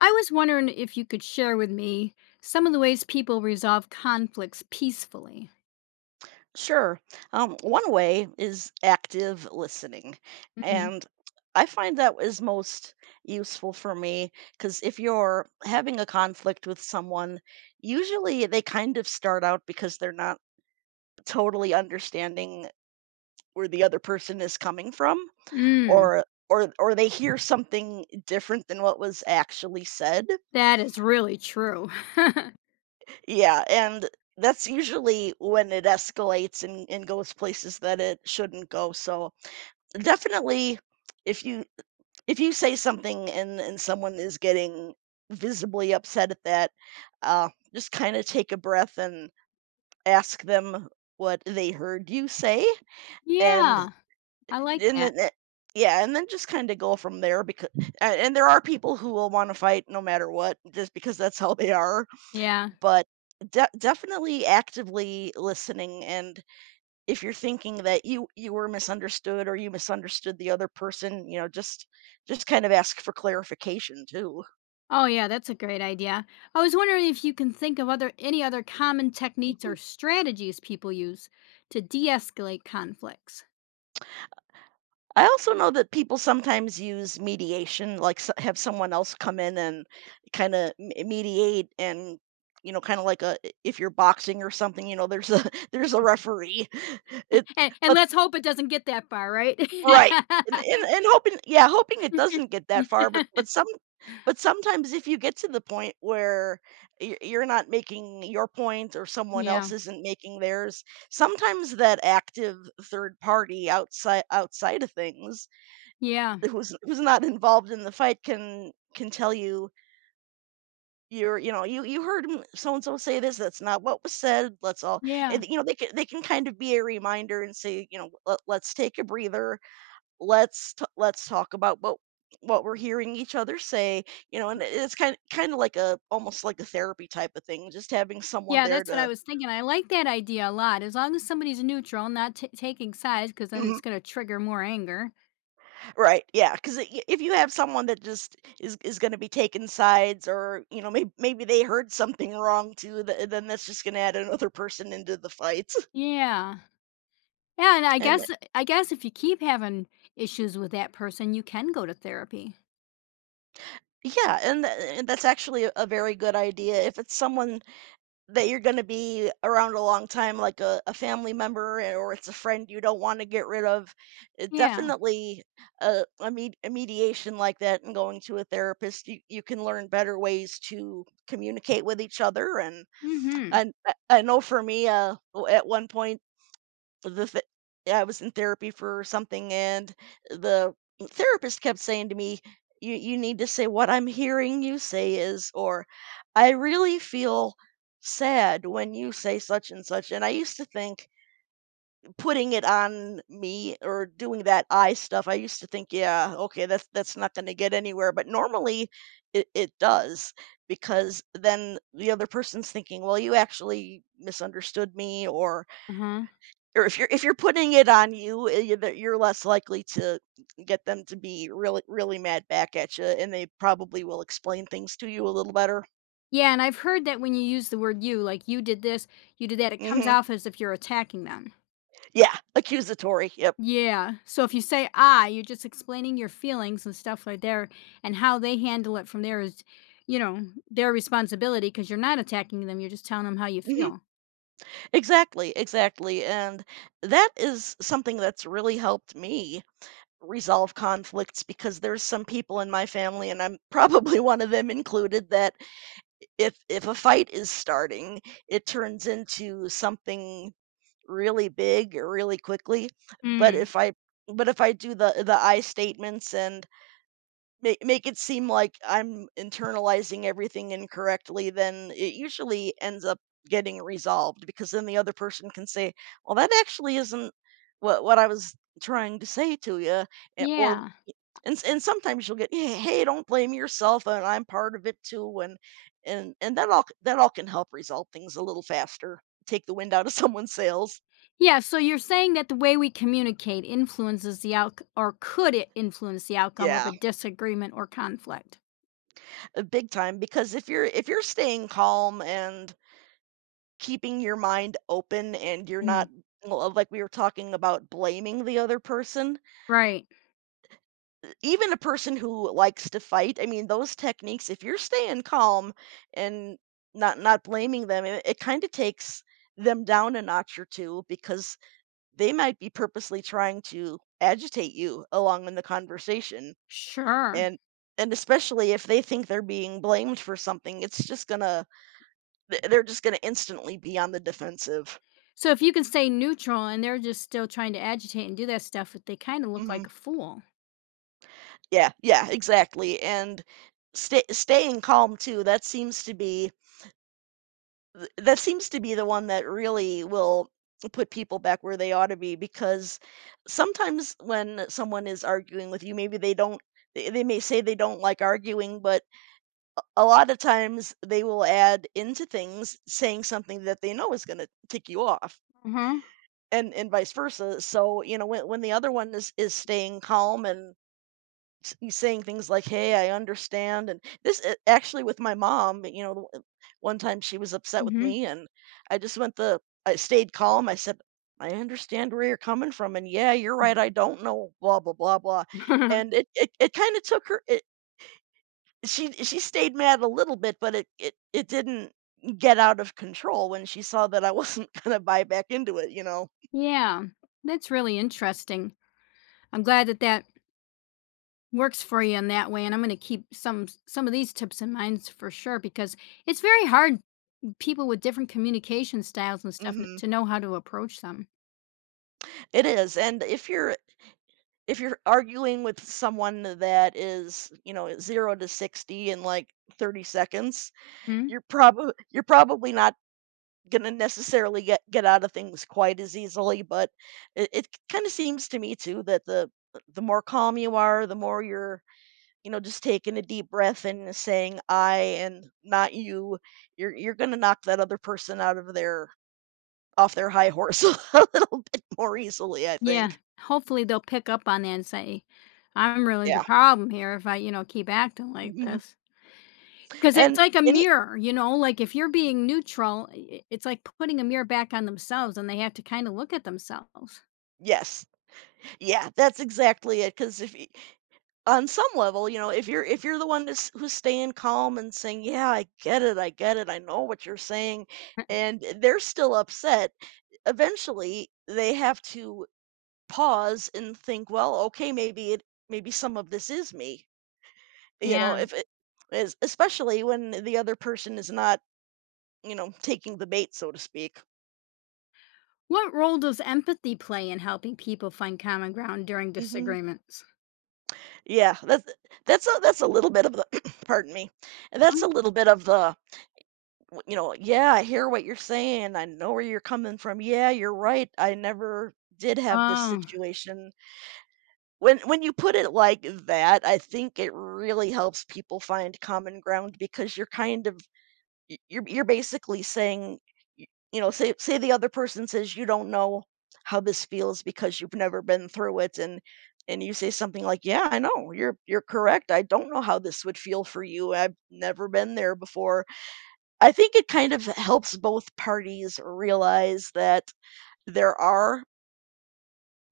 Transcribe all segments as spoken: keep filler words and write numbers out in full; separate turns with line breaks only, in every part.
I was wondering if you could share with me some of the ways people resolve conflicts peacefully.
Sure. Um, one way is active listening.
Mm.
And I find that is most useful for me because if you're having a conflict with someone, usually they kind of start out because they're not totally understanding where the other person is coming from,
Mm.
or or or they hear something different than what was actually said.
That is really true.
Yeah, and that's usually when it escalates and, and goes places that it shouldn't go. So definitely if you if you say something and and someone is getting visibly upset at that, uh just kind of take a breath and ask them what they heard you say, and
Yeah, I like
and
that.
then it- yeah, and then just kind of go from there, because and, and there are people who will want to fight no matter what just because that's how they are,
Yeah.
but de- definitely actively listening. And if you're thinking that you you were misunderstood or you misunderstood the other person, you know, just just kind of ask for clarification too.
Oh yeah, that's a great idea. I was wondering if you can think of other any other common techniques or strategies people use to de-escalate conflicts.
I also know that people sometimes use mediation, like s have someone else come in and kind of mediate. And you know, kind of like a, if you're boxing or something, you know, there's a there's a referee. It
And, and
but
let's hope it doesn't get that far, right?
Right, and and and hoping, yeah, hoping it doesn't get
Yeah.
that far, but but some but sometimes if you get to the point where you're you're not making your point or someone else isn't making theirs, sometimes that active third party, outside outside of things,
Yeah.
who's who's not involved in the fight, can can tell you, you're you know, "You you heard so and so say this, that's not what was said, let's all,"
Yeah.
and, you know, they can, they can kind of be a reminder and say, you know, "Let let's take a breather, let's t- let's talk about what what we're hearing each other say, you know," and it's kind kind of like a, almost like a therapy type of thing, just having someone
Yeah,
there
that's what I
to.
was thinking. I like that idea a lot. As long as somebody's neutral, not t- taking sides, because then it's
Mhm.
going to trigger more anger.
Right, yeah, because if you have someone that just is is going to be taking sides, or you know, maybe maybe they heard something wrong too, th- then that's just going to add another person into the fight.
Yeah. Yeah, and I
And
guess I guess if you keep having issues with that person, you can go to therapy.
yeah, and, th- and that's actually a a very good idea if it's someone that you're gonna be around a long time, like a, a family member, eh, or it's a friend you don't want to get rid of. Uh,
Yeah.
definitely a, a, med- a mediation like that, and going to a therapist, you, you can learn better ways to communicate with each other. And
Mm-hmm.
and I, I know for me, uh, w- at one point the th- yeah, I was in therapy for something, and the therapist kept saying to me, "You you need to say, 'What I'm hearing you say is,'" or, "I really feel sad when you say such and such." And I used to think, putting it on me or doing that I stuff, I used to think, "Yeah, okay, that's that's not going to get anywhere." But normally, it, it does, because then the other person's thinking, "Well, you actually misunderstood me," or
Uh-huh.
or if you're if you're putting it on you, eh, you, that you're less likely to get them to be really really mad back at you, and they probably will explain things to you a little better.
Yeah, and I've heard that when you use the word you, like you did this, you did that, it comes
Mhm.
off as if you're attacking them.
Yeah, accusatory, yep.
Yeah. So if you say I, you're just explaining your feelings and stuff like there and how they handle it from there is, you know, their responsibility because you're not attacking them. You're just telling them how you
Mhm.
feel.
Exactly, exactly, and that is something that's really helped me resolve conflicts, because there's some people in my family, and I'm probably one of them included, that if if a fight is starting, it turns into something really big really quickly. But
Mm.
if I but if I do the the I statements and make, make it seem like I'm internalizing everything incorrectly, then it usually ends up getting resolved, because then the other person can say, "Well, that actually isn't what what I was trying to say to you." Or,
Yeah.
and, s- and sometimes you'll get, "Hey hey, don't blame yourself and I'm part of it too." And and and that all that all can help resolve things a little faster, take the wind out of someone's sails.
Yeah. So you're saying that the way we communicate influences the out, or could it influence the outcome of
Yeah.
a disagreement or conflict?
Uh, big time, because if you're if you're staying calm and keeping your mind open, and you're
Mm.
not, well, like we were talking about, blaming the other person,
Right.
even a person who likes to fight, I mean, those techniques, if you're staying calm and not not blaming them, it, it kind of takes them down a notch or two, because they might be purposely trying to agitate you along in the conversation.
Sure.
And and especially if they think they're being blamed for something, it's just gonna, th- they're just gonna instantly be on the defensive.
So if you can stay neutral and they're just still trying to agitate and do that stuff, they kind of look like
Mhm.
a fool.
Yeah, yeah, exactly. And stay staying calm too, that seems to be, th- that seems to be the one that really will put people back where they ought to be. Because sometimes when someone is arguing with you, maybe they don't, they they may say they don't like arguing, but a lot of times they will add into things, saying something that they know is going to tick you off,
Uh huh.
and and vice versa. So, you know, when when the other one is is staying calm and, s- he's saying things like, "Hey, I understand," and this, a- actually, with my mom. You know, the- one time she was upset with
Mm-hmm.
me, and I just went the, I stayed calm. I said, "I understand where you're coming from, and yeah, you're right. I don't know, blah blah blah blah," and it it, it kind of took her. It, she, she stayed mad a little bit, but it it it didn't get out of control when she saw that I wasn't gonna buy back into it. You know.
Yeah, that's really interesting. I'm glad that that works for you in that way, and I'm going to keep some some of these tips in mind for sure because it's very hard with people with different communication styles and stuff n-
Hmm.
to know how to approach them.
It is, and if you're if you're arguing with someone that is, you know, zero to sixty in like thirty seconds,
Mm?
you're probably, you're probably not gonna necessarily get get out of things quite as easily. But it, it kind of seems to me too that the, the more calm you are, the more you're, you know, just taking a deep breath and saying I and not you, you're you're gonna knock that other person out of their, off their high horse a little bit more easily, I
Yeah,
think.
hopefully they'll pick up on that and say, "I'm really the
Yeah.
problem here if I, you know, keep acting like
Mhm.
this." Because it's
And
like a
any
mirror, you know, like if you're being neutral, i- it's like putting a mirror back on themselves, and they have to kind of look at themselves.
yes. Yeah, that's exactly it. Because if y, on some level, you know, if you're if you're the one that's who's staying calm and saying, "Yeah, I get it, I get it, I know what you're saying," and they're still upset, eventually they have to pause and think, "Well, okay, maybe it, maybe some of this is me." You know,
Yeah.
if it is, especially when the other person is not, you know, taking the bait, so to speak.
What role does empathy play in helping people find common ground during
Mhm.
disagreements?
Yeah, that's, that's a that's a little bit of the pardon me. That's
Mhm.
a little bit of the w- you know, yeah, I hear what you're saying. I know where you're coming from. Yeah, you're right. I never did have this
Oh,
situation. When when you put it like that, I think it really helps people find common ground, because you're kind of, y- you're you're basically saying, y-, you know, say say the other person says, "You don't know how this feels because you've never been through it," and and you say something like, "Yeah, I know. You're you're correct. I don't know how this would feel for you. I've never been there before." I think it kind of helps both parties realize that there are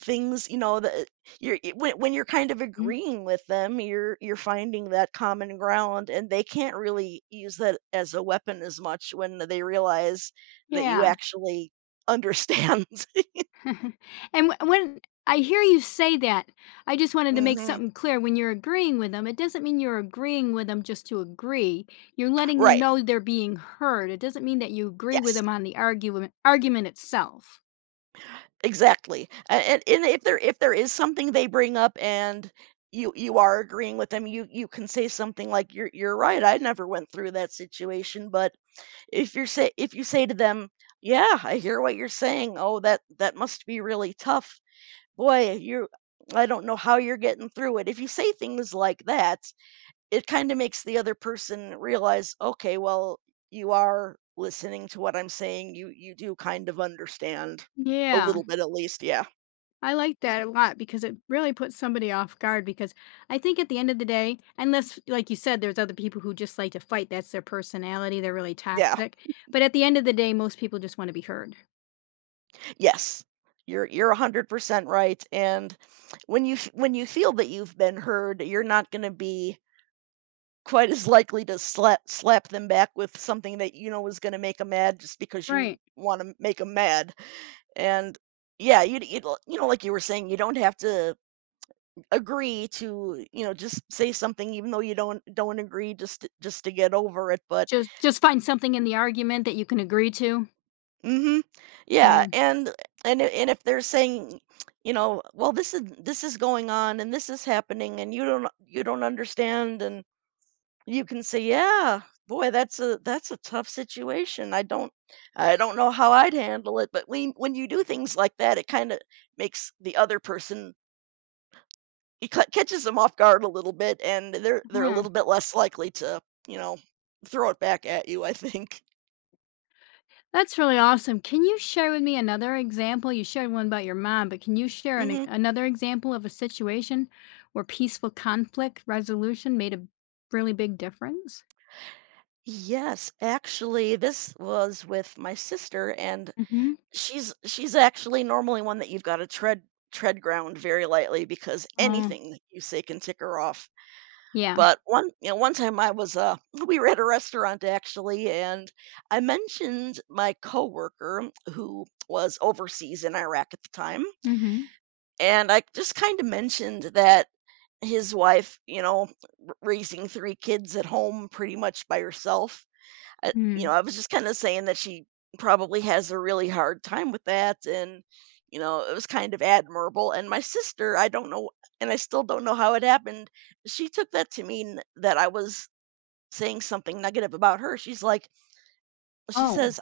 things, you know, that you're, y- when when you're kind of
mhm.
agreeing with them, you're you're finding that common ground, and they can't really use that as a weapon as much when they realize that you
Yeah.
actually understand.
And wh- when I hear you say that, I just wanted to make
Mhm.
something clear. When you're agreeing with them, it doesn't mean you're agreeing with them just to agree. You're letting them
Right.
know they're being heard. It doesn't mean that you agree with
Yes.
them on the argument argument itself.
Exactly, a and and if there if there is something they bring up and you you are agreeing with them, you you can say something like, "You're, you're right, I never went through that situation." But if you're say if you say to them, "Yeah, I hear what you're saying. Oh, that, that must be really tough. Boy, you, I don't know how you're getting through it." If you say things like that, it kinda makes the other person realize, "Okay, well, you are listening to what I'm saying, you you do kind of understand." A
Yeah.
little bit at least, yeah.
I like that a lot because it really puts somebody off guard because I think at the end of the day, unless like you said, there's other people who just like to fight, that's their personality, they're really
Yeah.
toxic. But at the end of the day, most people just want to be heard.
Yes. You're you're one hundred percent right, and when you f when you feel that you've been heard, you're not gonna be quite as likely to slap slap them back with something that you know is gonna make make them mad just because
Right.
you wanna make make them mad, and yeah, you'd you you know, like you were saying, you don't have to agree to, you know, just say something even though you don't don't agree just to just to get over it, but
Just just find something in the argument that you can agree to.
Mhm.
Yeah.
Yeah, and and i- and if they're saying, you know, well, this is this is going on and this is happening and you don't you don't understand and you can say, yeah, boy, that's a that's a tough situation. I don't I don't know how I'd handle it, but when when you do things like that, it kind of makes the other person it ca- catches them off guard a little bit and they're they're a
Yeah.
little bit less likely to, you know, throw it back at you, I think.
That's really awesome. Can you share with me another example? You shared one about your mom, but can you share an,
Mhm.
another example of a situation where peaceful conflict resolution made a really big difference?
Yes, actually, this was with my sister, and
Hmm.
she's she's actually normally one that you've got to tread tread ground very lightly because
Oh,
anything that you say can tick her off.
yeah.
But one, you know, one time I was uh we were at a restaurant actually, and I mentioned my coworker who was overseas in Iraq at the time,
Mhm.
and I just kind of mentioned that his wife, you know, r- raising three kids at home pretty much by herself. I you
Mm.
know, I was just kinda saying that she probably has a really hard time with that, and, you know, it was kind of admirable, and my sister, I don't know and I still don't know how it happened, she took that to mean that I was saying something negative about her, she's like she
Oh.
says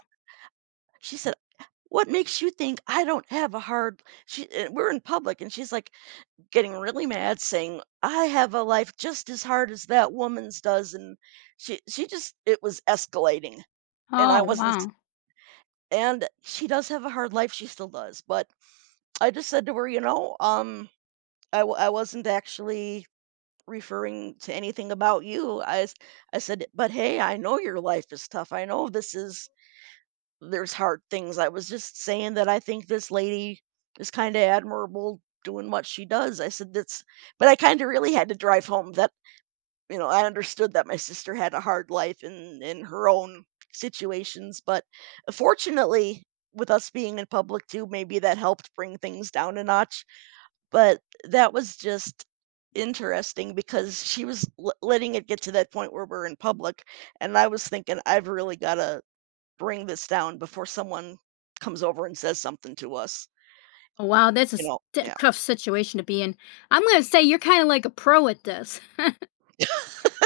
she said, "What makes you think I don't have a hard?" She and we're in public, and she's, like, getting really mad saying, "I have a life just as hard as that woman's does," and she she just it was escalating, and
Oh,
I wasn't.
wow.
And she does have a hard life, she still does, but I just said to her, "You know, um, I w I wasn't actually referring to anything about you." I s I said, "But hey, I know your life is tough. I know this is there's hard things. I was just saying that I think this lady is kinda admirable doing what she does." I said, "That's" but I kinda really had to drive home that you know, I understood that my sister had a hard life in in her own situations, but fortunately, with us being in public too, maybe that helped bring things down a notch. But that was just interesting because she was l- letting it get to that point where we're in public, and I was thinking, I've really got to bring this down before someone comes over and says something to us.
Oh, wow, that's a
You know,
st
yeah.
tough situation to be in. I'm gonna say you're kinda like a pro at this.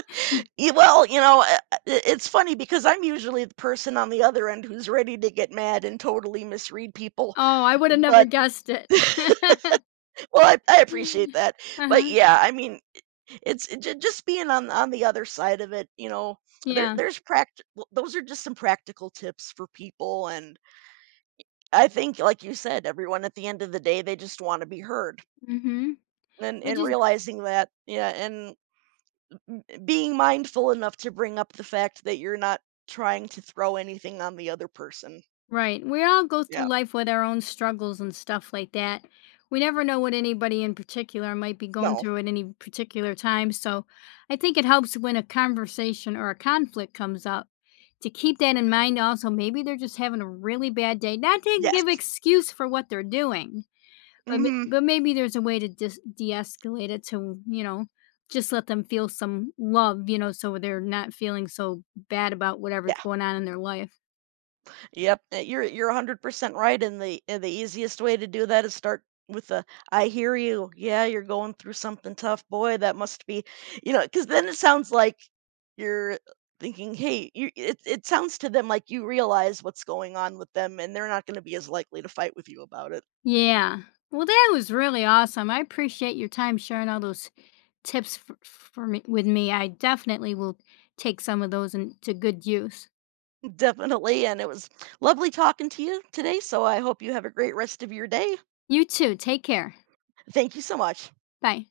Y- Well, you know, uh, uh, i- it's funny because I'm usually the person on the other end who's ready to get mad and totally misread people.
Oh, I woulda never
But
guessed it.
well, I, I appreciate that. But
Uh-huh.
yeah, I mean, it's it, ju- just being on on the other side of it. You know, there
Yeah.
there's pract. Well, Those are just some practical tips for people, and I think, like you said, everyone at the end of the day, they just want to be heard.
Mhm.
And
It
and
just.
realizing that, yeah, and being mindful enough to bring up the fact that you're not trying to throw anything on the other person.
Right. We all go through
Yeah.
life with our own struggles and stuff like that. We never know what anybody in particular might be going
No.
through at any particular time. So I think it helps when a conversation or a conflict comes up to keep that in mind. Also, maybe they're just having a really bad day, not to give
Yes.
excuse for what they're doing, but, ma-
Mhm.
but maybe there's a way to dis- de escalate it to, you know, just let them feel some love, you know, so they're not feeling so bad about whatever's
Yeah.
going on in their life.
Yep. Uh, You're you're one hundred percent right and the and the easiest way to do that is start with a "I hear you. Yeah, you're going through something tough. Boy, that must be, you know," cuz then it sounds like you're thinking, "Hey, you it it sounds to them like you realize what's going on with them and they're not going to be as likely to fight with you about it."
Yeah. Well, that was really awesome. I appreciate your time sharing all those tips for, for me with me. I definitely will take some of those into good use.
Definitely. And it was lovely talking to you today. So I hope you have a great rest of your day.
You too. Take care.
Thank you so much.
Bye.